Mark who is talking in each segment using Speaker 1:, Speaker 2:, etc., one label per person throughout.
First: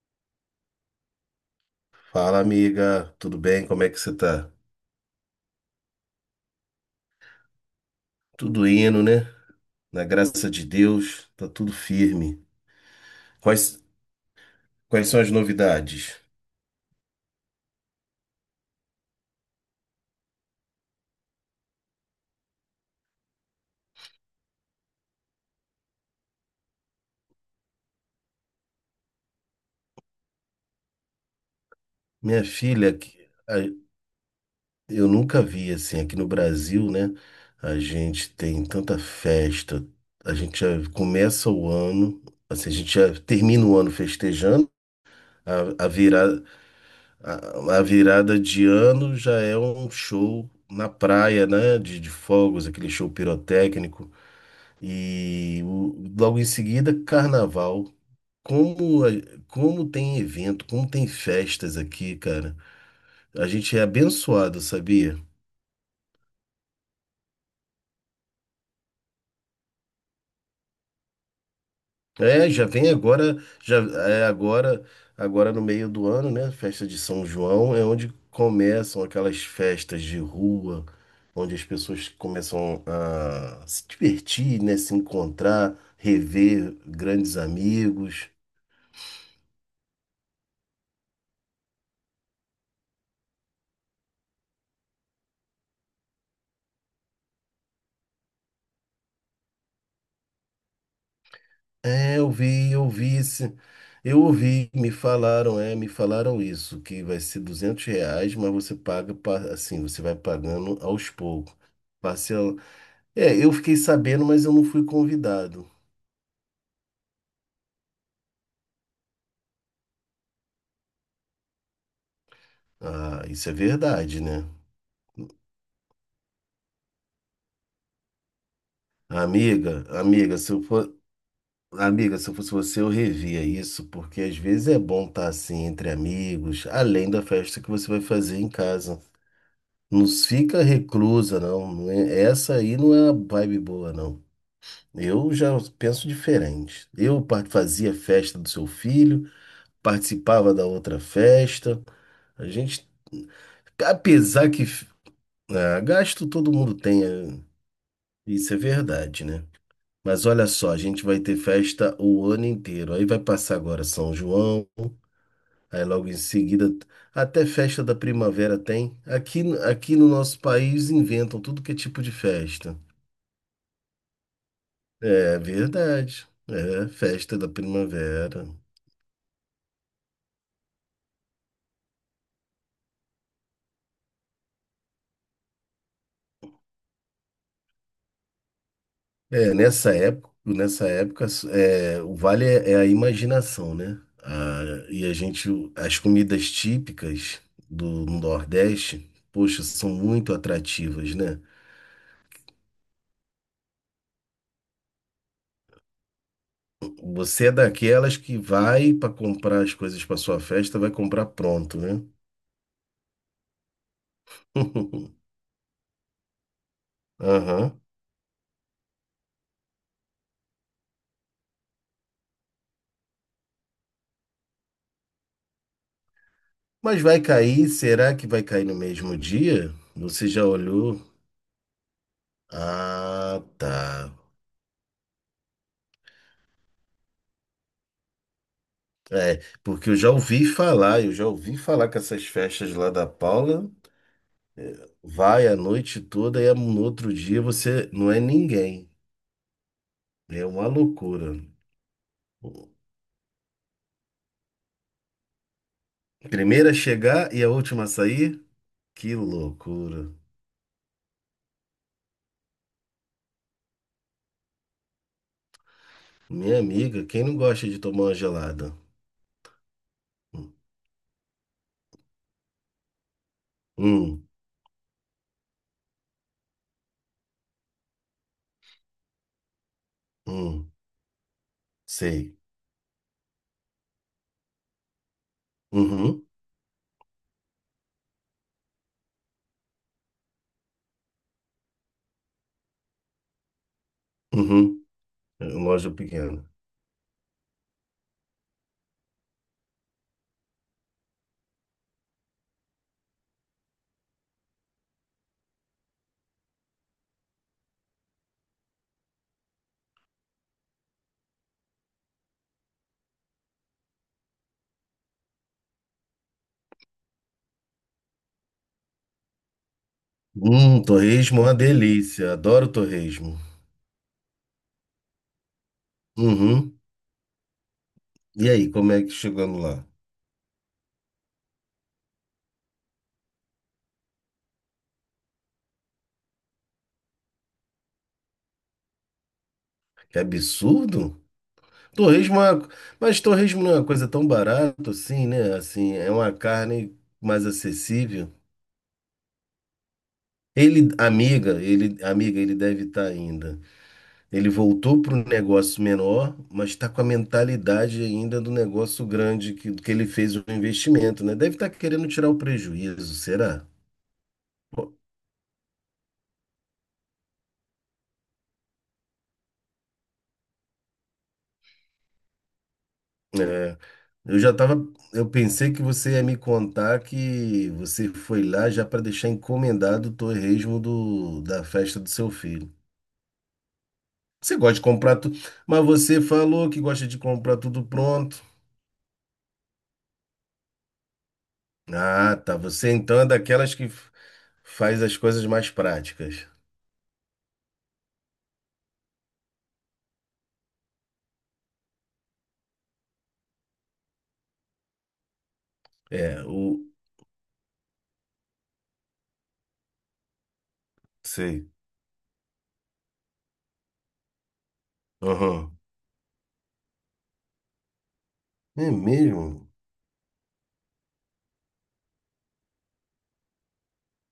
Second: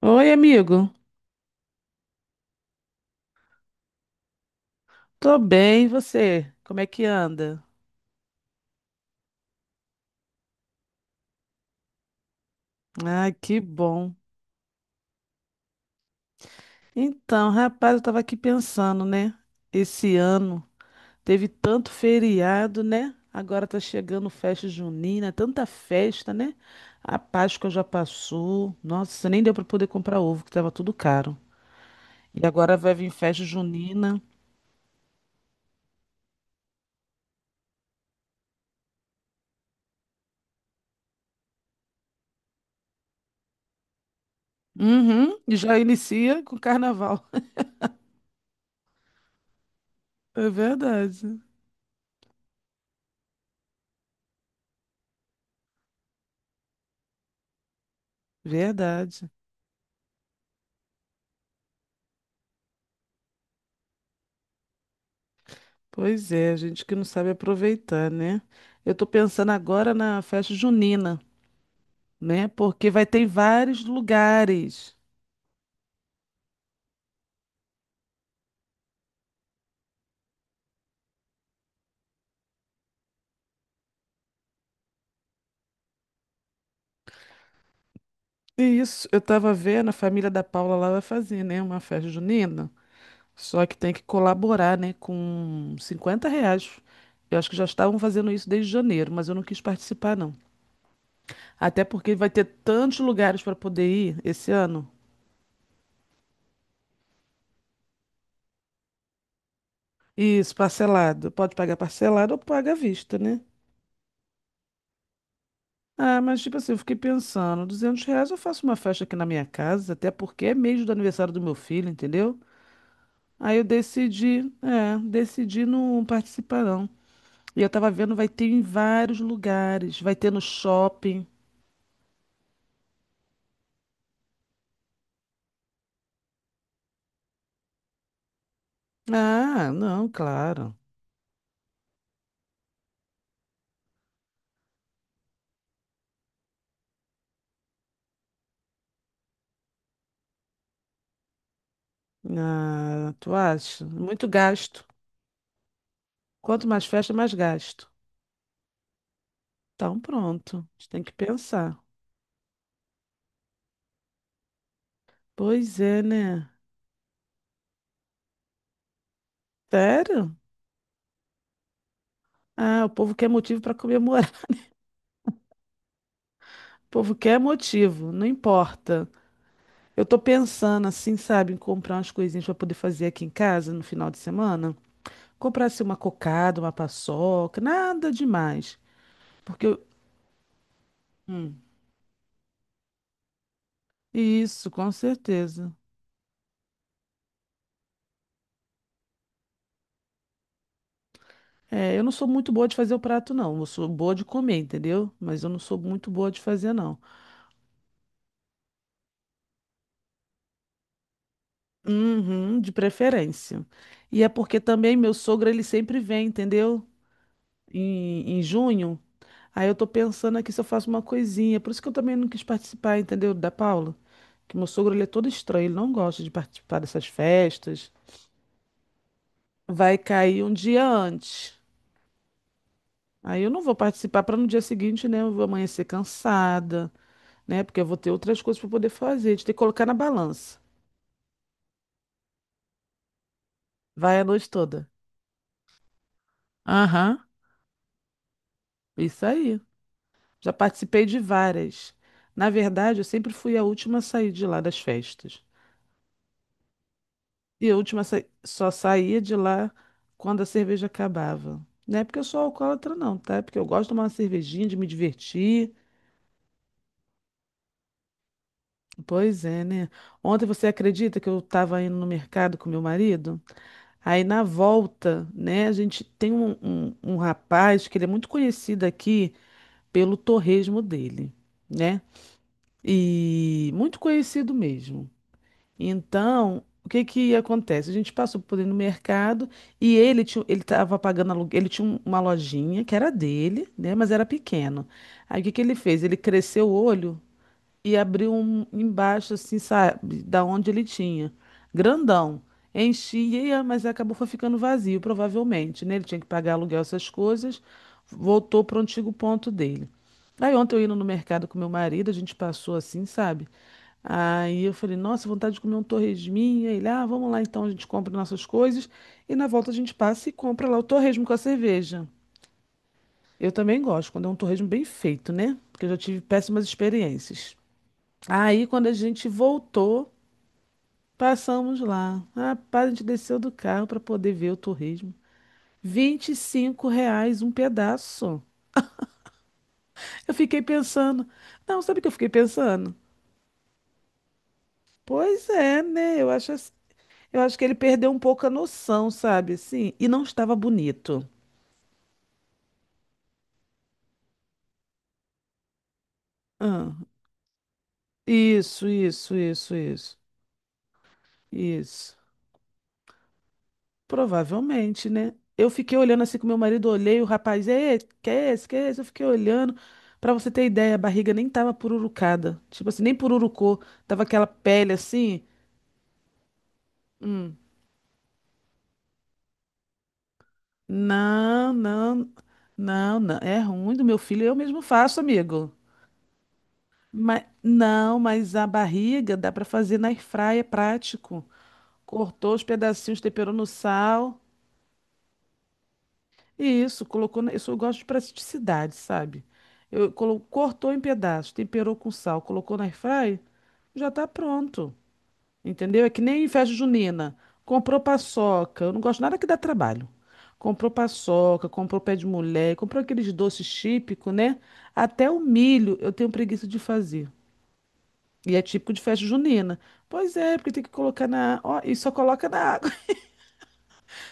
Speaker 1: Oi, amigo.
Speaker 2: Fala, amiga, tudo bem? Como é que você tá?
Speaker 1: Tô bem, e você? Como é que anda?
Speaker 2: Tudo indo, né? Na graça de Deus, tá tudo firme.
Speaker 1: Ah, que
Speaker 2: Quais,
Speaker 1: bom.
Speaker 2: quais são as novidades?
Speaker 1: Então, rapaz, eu tava aqui pensando, né? Esse ano teve tanto feriado, né? Agora tá chegando festa junina, tanta festa, né? A Páscoa já passou. Nossa, nem deu pra poder comprar ovo, que tava tudo caro.
Speaker 2: Minha
Speaker 1: E agora
Speaker 2: filha,
Speaker 1: vai vir festa junina.
Speaker 2: eu nunca vi assim, aqui no Brasil, né? A gente tem tanta festa, a gente já começa o ano, assim, a gente já termina o ano festejando,
Speaker 1: Uhum, e já
Speaker 2: a
Speaker 1: inicia
Speaker 2: virada,
Speaker 1: com carnaval.
Speaker 2: a virada de ano já é um show
Speaker 1: É
Speaker 2: na
Speaker 1: verdade.
Speaker 2: praia, né? De fogos, aquele show pirotécnico. Logo em seguida, carnaval. Como, a-
Speaker 1: Verdade.
Speaker 2: como tem evento, como tem festas aqui, cara. A gente é abençoado, sabia?
Speaker 1: Pois é, gente que não sabe aproveitar, né? Eu tô pensando agora na festa junina, né?
Speaker 2: É, já
Speaker 1: Porque
Speaker 2: vem
Speaker 1: vai ter em
Speaker 2: agora, já
Speaker 1: vários
Speaker 2: é agora,
Speaker 1: lugares.
Speaker 2: agora no meio do ano, né? Festa de São João é onde começam aquelas festas de rua, onde as pessoas começam a se divertir, né? Se encontrar, rever grandes amigos.
Speaker 1: E isso, eu tava vendo, a família da Paula lá vai fazer, né? Uma festa junina. Só que tem que colaborar, né? Com R$ 50. Eu acho que já estavam fazendo isso desde janeiro, mas eu não quis participar, não. Até porque
Speaker 2: É,
Speaker 1: vai ter
Speaker 2: eu
Speaker 1: tantos
Speaker 2: vi
Speaker 1: lugares
Speaker 2: esse,
Speaker 1: para poder ir
Speaker 2: eu
Speaker 1: esse
Speaker 2: ouvi,
Speaker 1: ano.
Speaker 2: me falaram, é, me falaram isso, que vai ser R$ 200, mas você paga, assim, você vai
Speaker 1: Isso,
Speaker 2: pagando aos
Speaker 1: parcelado.
Speaker 2: poucos.
Speaker 1: Pode pagar parcelado ou
Speaker 2: Parcela.
Speaker 1: paga à vista,
Speaker 2: É,
Speaker 1: né?
Speaker 2: eu fiquei sabendo, mas eu não fui convidado.
Speaker 1: Ah, mas tipo assim, eu fiquei pensando, R$ 200 eu faço uma festa aqui na minha casa, até porque é mês do aniversário do meu filho, entendeu?
Speaker 2: Ah, isso é
Speaker 1: Aí eu
Speaker 2: verdade, né?
Speaker 1: decidi, é, decidi não participar não. E eu tava vendo, vai ter em vários lugares, vai ter
Speaker 2: Amiga,
Speaker 1: no
Speaker 2: se eu for,
Speaker 1: shopping.
Speaker 2: amiga, se eu fosse você, eu revia isso, porque às vezes é bom estar assim entre amigos, além da festa que você vai fazer em casa.
Speaker 1: Ah,
Speaker 2: Não
Speaker 1: não,
Speaker 2: fica
Speaker 1: claro.
Speaker 2: reclusa, não. Essa aí não é a vibe boa, não. Eu já penso diferente. Fazia a festa do seu filho, participava da outra festa. A gente,
Speaker 1: Ah, tu acha? Muito
Speaker 2: apesar que
Speaker 1: gasto.
Speaker 2: ah, gasto todo
Speaker 1: Quanto
Speaker 2: mundo
Speaker 1: mais
Speaker 2: tem,
Speaker 1: festa, mais gasto.
Speaker 2: isso é verdade, né?
Speaker 1: Então
Speaker 2: Mas olha
Speaker 1: pronto, a
Speaker 2: só, a
Speaker 1: gente tem
Speaker 2: gente
Speaker 1: que
Speaker 2: vai ter
Speaker 1: pensar.
Speaker 2: festa o ano inteiro. Aí vai passar agora São João,
Speaker 1: Pois
Speaker 2: aí
Speaker 1: é,
Speaker 2: logo em
Speaker 1: né?
Speaker 2: seguida até festa da primavera tem. Aqui no
Speaker 1: Sério?
Speaker 2: nosso país inventam tudo que é tipo de festa.
Speaker 1: Ah, o povo quer motivo para comemorar.
Speaker 2: É verdade. É
Speaker 1: O povo quer
Speaker 2: festa da
Speaker 1: motivo, não
Speaker 2: primavera.
Speaker 1: importa. Eu tô pensando assim, sabe, em comprar umas coisinhas pra poder fazer aqui em casa no final de semana. Comprar assim uma cocada, uma paçoca, nada demais.
Speaker 2: É,
Speaker 1: Porque eu...
Speaker 2: nessa época,
Speaker 1: Hum,
Speaker 2: é, o vale é, é a imaginação, né?
Speaker 1: isso,
Speaker 2: Ah,
Speaker 1: com
Speaker 2: e a gente,
Speaker 1: certeza.
Speaker 2: as comidas típicas do Nordeste, poxa, são muito atrativas, né?
Speaker 1: É, eu não sou muito boa de fazer o prato, não. Eu sou boa de comer, entendeu? Mas eu não sou muito boa de fazer, não.
Speaker 2: Você é daquelas que vai para comprar as coisas para sua festa, vai comprar pronto, né?
Speaker 1: Uhum, de preferência. E é porque também meu sogro, ele sempre vem, entendeu?
Speaker 2: Aham.
Speaker 1: Em junho. Aí eu tô pensando aqui se eu faço uma coisinha. Por isso que eu também não quis participar, entendeu? Da Paula. Que meu sogro, ele é todo estranho. Ele não gosta de participar
Speaker 2: Mas
Speaker 1: dessas
Speaker 2: vai cair?
Speaker 1: festas.
Speaker 2: Será que vai cair no mesmo dia?
Speaker 1: Vai
Speaker 2: Você
Speaker 1: cair
Speaker 2: já
Speaker 1: um dia
Speaker 2: olhou?
Speaker 1: antes. Aí
Speaker 2: Ah,
Speaker 1: eu não vou
Speaker 2: tá.
Speaker 1: participar para no dia seguinte, né? Eu vou amanhecer cansada, né? Porque eu vou ter outras coisas para poder fazer. A
Speaker 2: É,
Speaker 1: gente tem que colocar
Speaker 2: porque
Speaker 1: na
Speaker 2: eu já ouvi
Speaker 1: balança.
Speaker 2: falar, eu já ouvi falar que essas festas lá da Paula
Speaker 1: Vai a noite toda.
Speaker 2: vai a noite toda e no outro
Speaker 1: Aham,
Speaker 2: dia você não é ninguém.
Speaker 1: isso aí.
Speaker 2: É
Speaker 1: Já
Speaker 2: uma
Speaker 1: participei de
Speaker 2: loucura.
Speaker 1: várias. Na verdade, eu sempre fui a última a sair de lá das festas.
Speaker 2: Primeira a chegar e a
Speaker 1: E a
Speaker 2: última a
Speaker 1: última
Speaker 2: sair?
Speaker 1: só
Speaker 2: Que
Speaker 1: saía de lá
Speaker 2: loucura.
Speaker 1: quando a cerveja acabava. Não é porque eu sou alcoólatra, não, tá? É porque eu gosto de tomar uma cervejinha, de me divertir.
Speaker 2: Minha amiga, quem não gosta de tomar uma gelada?
Speaker 1: Pois é, né? Ontem
Speaker 2: Hum,
Speaker 1: você acredita que eu estava indo no mercado com meu marido? Aí
Speaker 2: hum,
Speaker 1: na volta, né, a gente tem um rapaz que ele é muito conhecido aqui pelo
Speaker 2: hum,
Speaker 1: torresmo dele, né?
Speaker 2: sei.
Speaker 1: E muito conhecido mesmo.
Speaker 2: Uhum,
Speaker 1: Então, o que que acontece? A gente passou por ele no mercado e ele estava pagando aluguel, ele tinha uma lojinha que era dele, né? Mas era
Speaker 2: uhum.
Speaker 1: pequeno. Aí o
Speaker 2: É
Speaker 1: que que
Speaker 2: uma
Speaker 1: ele
Speaker 2: loja
Speaker 1: fez? Ele
Speaker 2: pequena.
Speaker 1: cresceu o olho e abriu um embaixo, assim, sabe, da onde ele tinha. Grandão. Enchia, mas acabou foi ficando vazio, provavelmente, né? Ele tinha que pagar aluguel, essas coisas. Voltou para o antigo ponto dele. Aí ontem eu indo no mercado com meu marido, a gente passou assim, sabe? Aí eu falei, nossa, vontade de comer um torresminha. Ele, ah, vamos lá então, a gente compra nossas coisas. E na volta a gente passa e compra lá o torresmo com a
Speaker 2: Torresmo é uma
Speaker 1: cerveja.
Speaker 2: delícia. Adoro torresmo.
Speaker 1: Eu também gosto, quando é um torresmo bem feito, né? Porque eu já tive péssimas
Speaker 2: Uhum.
Speaker 1: experiências.
Speaker 2: E
Speaker 1: Aí,
Speaker 2: aí,
Speaker 1: quando
Speaker 2: como
Speaker 1: a
Speaker 2: é que
Speaker 1: gente
Speaker 2: chegando lá?
Speaker 1: voltou, passamos lá. Rapaz, a gente desceu do carro para poder ver o torresmo. R$ 25 um pedaço.
Speaker 2: Que
Speaker 1: Eu fiquei
Speaker 2: absurdo!
Speaker 1: pensando. Não, sabe o que eu fiquei
Speaker 2: Torresmo é uma-
Speaker 1: pensando?
Speaker 2: Mas torresmo não é uma coisa tão barata assim,
Speaker 1: Pois
Speaker 2: né?
Speaker 1: é,
Speaker 2: Assim, é
Speaker 1: né? Eu
Speaker 2: uma
Speaker 1: acho,
Speaker 2: carne
Speaker 1: eu
Speaker 2: mais
Speaker 1: acho que ele perdeu um
Speaker 2: acessível.
Speaker 1: pouco a noção, sabe? Assim, e não estava bonito.
Speaker 2: Ele, amiga, ele deve estar ainda. Ele voltou para um negócio menor, mas está
Speaker 1: Ah,
Speaker 2: com a mentalidade ainda do
Speaker 1: isso,
Speaker 2: negócio
Speaker 1: isso,
Speaker 2: grande
Speaker 1: isso,
Speaker 2: que ele
Speaker 1: isso.
Speaker 2: fez o investimento, né? Deve estar querendo
Speaker 1: Isso.
Speaker 2: tirar o prejuízo, será? Pô,
Speaker 1: Provavelmente, né? Eu fiquei olhando assim com meu marido, olhei, o rapaz, é, que é esse, que é esse? Eu fiquei olhando. Pra você ter ideia, a barriga nem tava pururucada. Tipo assim, nem
Speaker 2: é,
Speaker 1: pururucou. Tava
Speaker 2: eu
Speaker 1: aquela
Speaker 2: já tava,
Speaker 1: pele
Speaker 2: eu
Speaker 1: assim.
Speaker 2: pensei que você ia me contar
Speaker 1: Hum.
Speaker 2: que você foi lá já para deixar encomendado o torresmo do, da
Speaker 1: Não,
Speaker 2: festa do
Speaker 1: não,
Speaker 2: seu filho.
Speaker 1: não, não. É ruim do meu filho, eu
Speaker 2: Você gosta de
Speaker 1: mesmo
Speaker 2: comprar
Speaker 1: faço,
Speaker 2: tudo,
Speaker 1: amigo.
Speaker 2: mas você falou que gosta de
Speaker 1: Mas,
Speaker 2: comprar tudo
Speaker 1: não,
Speaker 2: pronto.
Speaker 1: mas a barriga dá pra fazer na airfryer, é prático.
Speaker 2: Ah,
Speaker 1: Cortou
Speaker 2: tá.
Speaker 1: os
Speaker 2: Você
Speaker 1: pedacinhos,
Speaker 2: então é
Speaker 1: temperou no
Speaker 2: daquelas que f-
Speaker 1: sal.
Speaker 2: Faz as coisas mais práticas.
Speaker 1: Isso, colocou. Na- Eu, sou eu gosto de praticidade, sabe? Cortou em pedaços, temperou com sal, colocou na airfry, já tá pronto. Entendeu? É que
Speaker 2: É,
Speaker 1: nem em festa
Speaker 2: o.
Speaker 1: junina. Comprou paçoca. Eu não gosto nada que dá trabalho. Comprou
Speaker 2: Sei.
Speaker 1: paçoca, comprou pé de mulher, comprou aqueles doces típicos, né? Até o
Speaker 2: Aham.
Speaker 1: milho eu tenho preguiça de fazer. E é
Speaker 2: É
Speaker 1: típico de festa
Speaker 2: mesmo?
Speaker 1: junina. Pois é, porque tem que colocar na. Ó, e só coloca na.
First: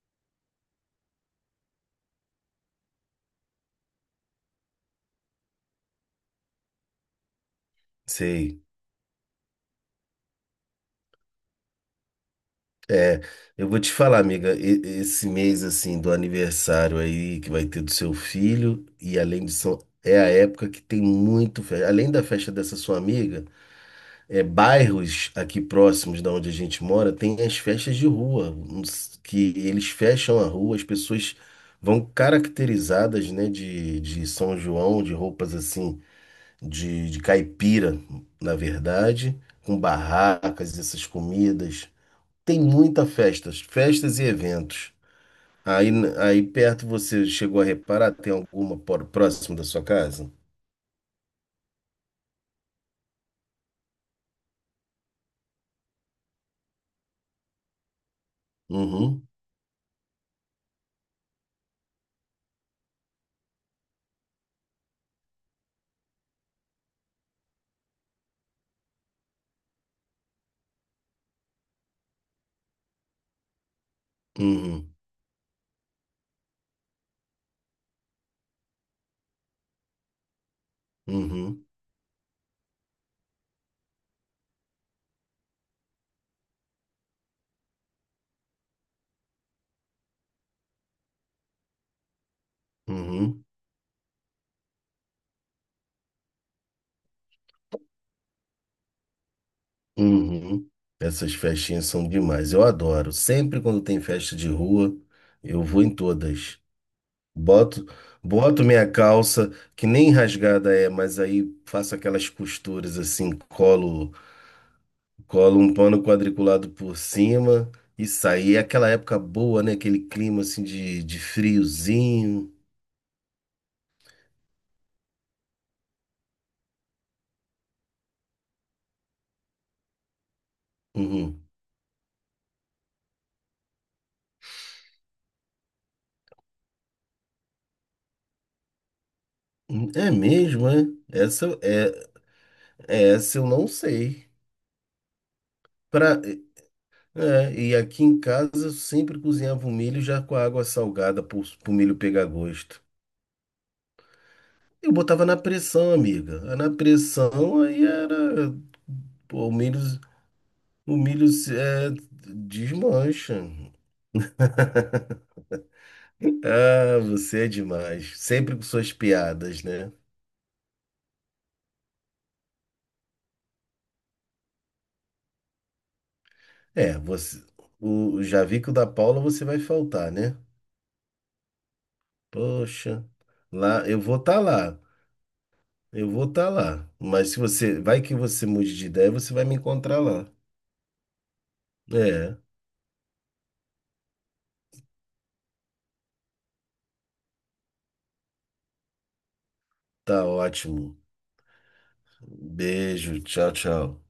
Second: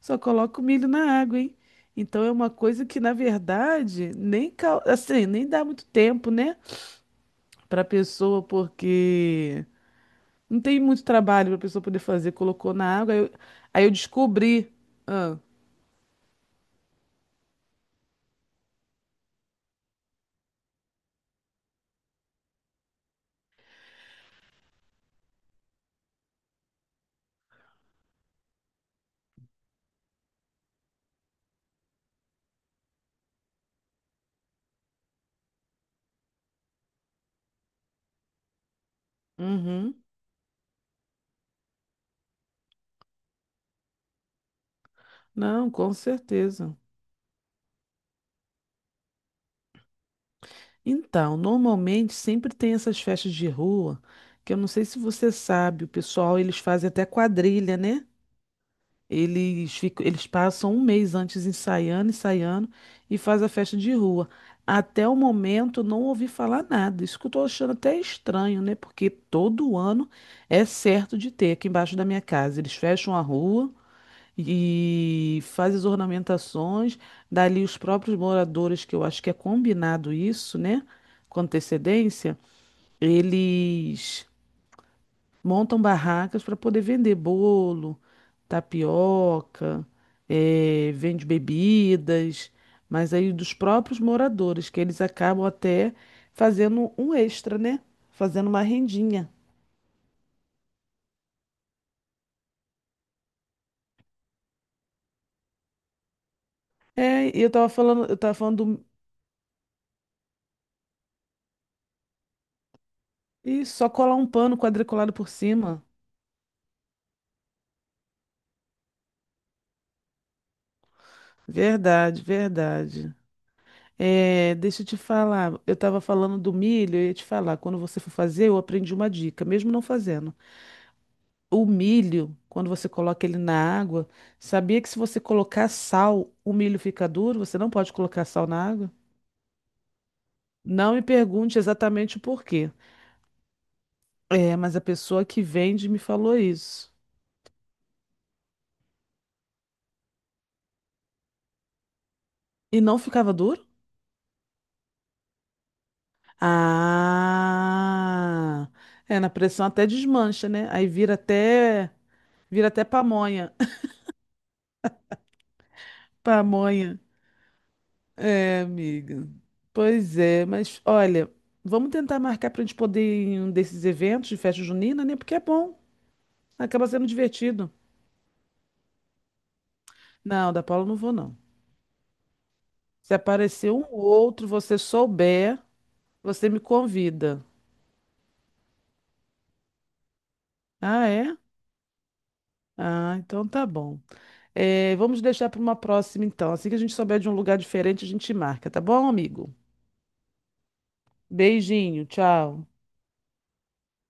Speaker 1: Só coloca o milho na água, hein? Então é uma coisa que, na verdade, nem, assim, nem dá muito tempo, né? Pra pessoa,
Speaker 2: Sei.
Speaker 1: porque não tem muito trabalho pra pessoa poder fazer. Colocou na água,
Speaker 2: É, eu vou
Speaker 1: aí
Speaker 2: te
Speaker 1: eu
Speaker 2: falar, amiga,
Speaker 1: descobri.
Speaker 2: esse
Speaker 1: Ah,
Speaker 2: mês assim do aniversário aí que vai ter do seu filho, e além disso, é a época que tem muito, além da festa dessa sua amiga. É, bairros aqui próximos da onde a gente mora, tem as festas de rua, uns- que eles fecham a rua, as pessoas vão caracterizadas, né, de São João, de roupas assim, de caipira, na verdade, com
Speaker 1: uhum.
Speaker 2: barracas, essas comidas. Tem muita festas, festas e eventos.
Speaker 1: Não, com
Speaker 2: Aí
Speaker 1: certeza.
Speaker 2: perto você chegou a reparar, tem alguma por- próximo da sua casa?
Speaker 1: Então, normalmente sempre tem essas festas de rua, que eu não sei se você sabe, o pessoal, eles fazem até quadrilha, né?
Speaker 2: Uhum,
Speaker 1: Eles ficam, eles passam um mês antes ensaiando, ensaiando e faz a festa de rua. Até o momento não ouvi falar nada. Isso que eu tô achando até estranho, né? Porque todo ano é certo de ter aqui embaixo da minha casa. Eles fecham a rua
Speaker 2: uhum,
Speaker 1: e fazem as ornamentações. Dali os próprios moradores, que eu acho que é combinado isso, né? Com
Speaker 2: uhum,
Speaker 1: antecedência, eles montam barracas para poder vender bolo, tapioca, eh, vende bebidas, mas aí
Speaker 2: uhum.
Speaker 1: dos próprios moradores, que eles acabam até fazendo um extra, né? Fazendo uma rendinha.
Speaker 2: Uhum. Essas festinhas são demais. Eu adoro. Sempre quando tem festa de rua, eu vou em todas.
Speaker 1: É, e eu tava
Speaker 2: Boto,
Speaker 1: falando, eu tava falando
Speaker 2: boto
Speaker 1: do...
Speaker 2: minha calça, que nem rasgada é, mas aí faço aquelas costuras assim,
Speaker 1: Ih, só
Speaker 2: colo,
Speaker 1: colar um pano quadriculado por
Speaker 2: colo um
Speaker 1: cima.
Speaker 2: pano quadriculado por cima e saio. E é aquela época boa, né? Aquele clima assim de
Speaker 1: Verdade,
Speaker 2: friozinho.
Speaker 1: verdade. É, deixa eu te falar, eu tava falando do milho, eu ia te falar, quando você for fazer, eu aprendi uma dica, mesmo não fazendo.
Speaker 2: Uhum.
Speaker 1: O milho, quando você coloca ele na água, sabia que se você colocar sal, o milho fica duro? Você não pode colocar sal na água?
Speaker 2: É mesmo, é?
Speaker 1: Não me pergunte
Speaker 2: Essa, é,
Speaker 1: exatamente o porquê.
Speaker 2: é essa eu não sei.
Speaker 1: É, mas a pessoa que vende me
Speaker 2: Pra,
Speaker 1: falou isso.
Speaker 2: é, e aqui em casa eu sempre cozinhava o milho já com a água salgada para o milho pegar
Speaker 1: E
Speaker 2: gosto.
Speaker 1: não ficava duro?
Speaker 2: Eu botava na pressão, amiga. Ah, na pressão aí era.
Speaker 1: Ah, é, na
Speaker 2: Pô,
Speaker 1: pressão até desmancha, né? Aí
Speaker 2: o
Speaker 1: vira
Speaker 2: milho
Speaker 1: até, vira até
Speaker 2: desmancha.
Speaker 1: pamonha. Pamonha.
Speaker 2: Ah, você é demais. Sempre
Speaker 1: É,
Speaker 2: com suas
Speaker 1: amiga.
Speaker 2: piadas, né?
Speaker 1: Pois é, mas olha, vamos tentar marcar para a gente poder ir em um desses eventos de festa junina, né? Porque é bom. Acaba
Speaker 2: É,
Speaker 1: sendo
Speaker 2: você.
Speaker 1: divertido.
Speaker 2: O Javico da Paula você vai faltar, né?
Speaker 1: Não, da Paula eu não vou, não.
Speaker 2: Poxa,
Speaker 1: Se aparecer um
Speaker 2: lá
Speaker 1: ou
Speaker 2: eu vou estar
Speaker 1: outro, você
Speaker 2: lá.
Speaker 1: souber,
Speaker 2: Eu vou estar
Speaker 1: você me
Speaker 2: lá. Mas se
Speaker 1: convida.
Speaker 2: você. Vai que você mude de ideia, você vai me encontrar lá.
Speaker 1: Ah, é?
Speaker 2: É.
Speaker 1: Ah, então tá bom. É, vamos deixar para uma próxima, então. Assim que a gente souber de um lugar diferente, a gente marca, tá bom, amigo?
Speaker 2: Tá ótimo.
Speaker 1: Beijinho, tchau.
Speaker 2: Beijo, tchau, tchau.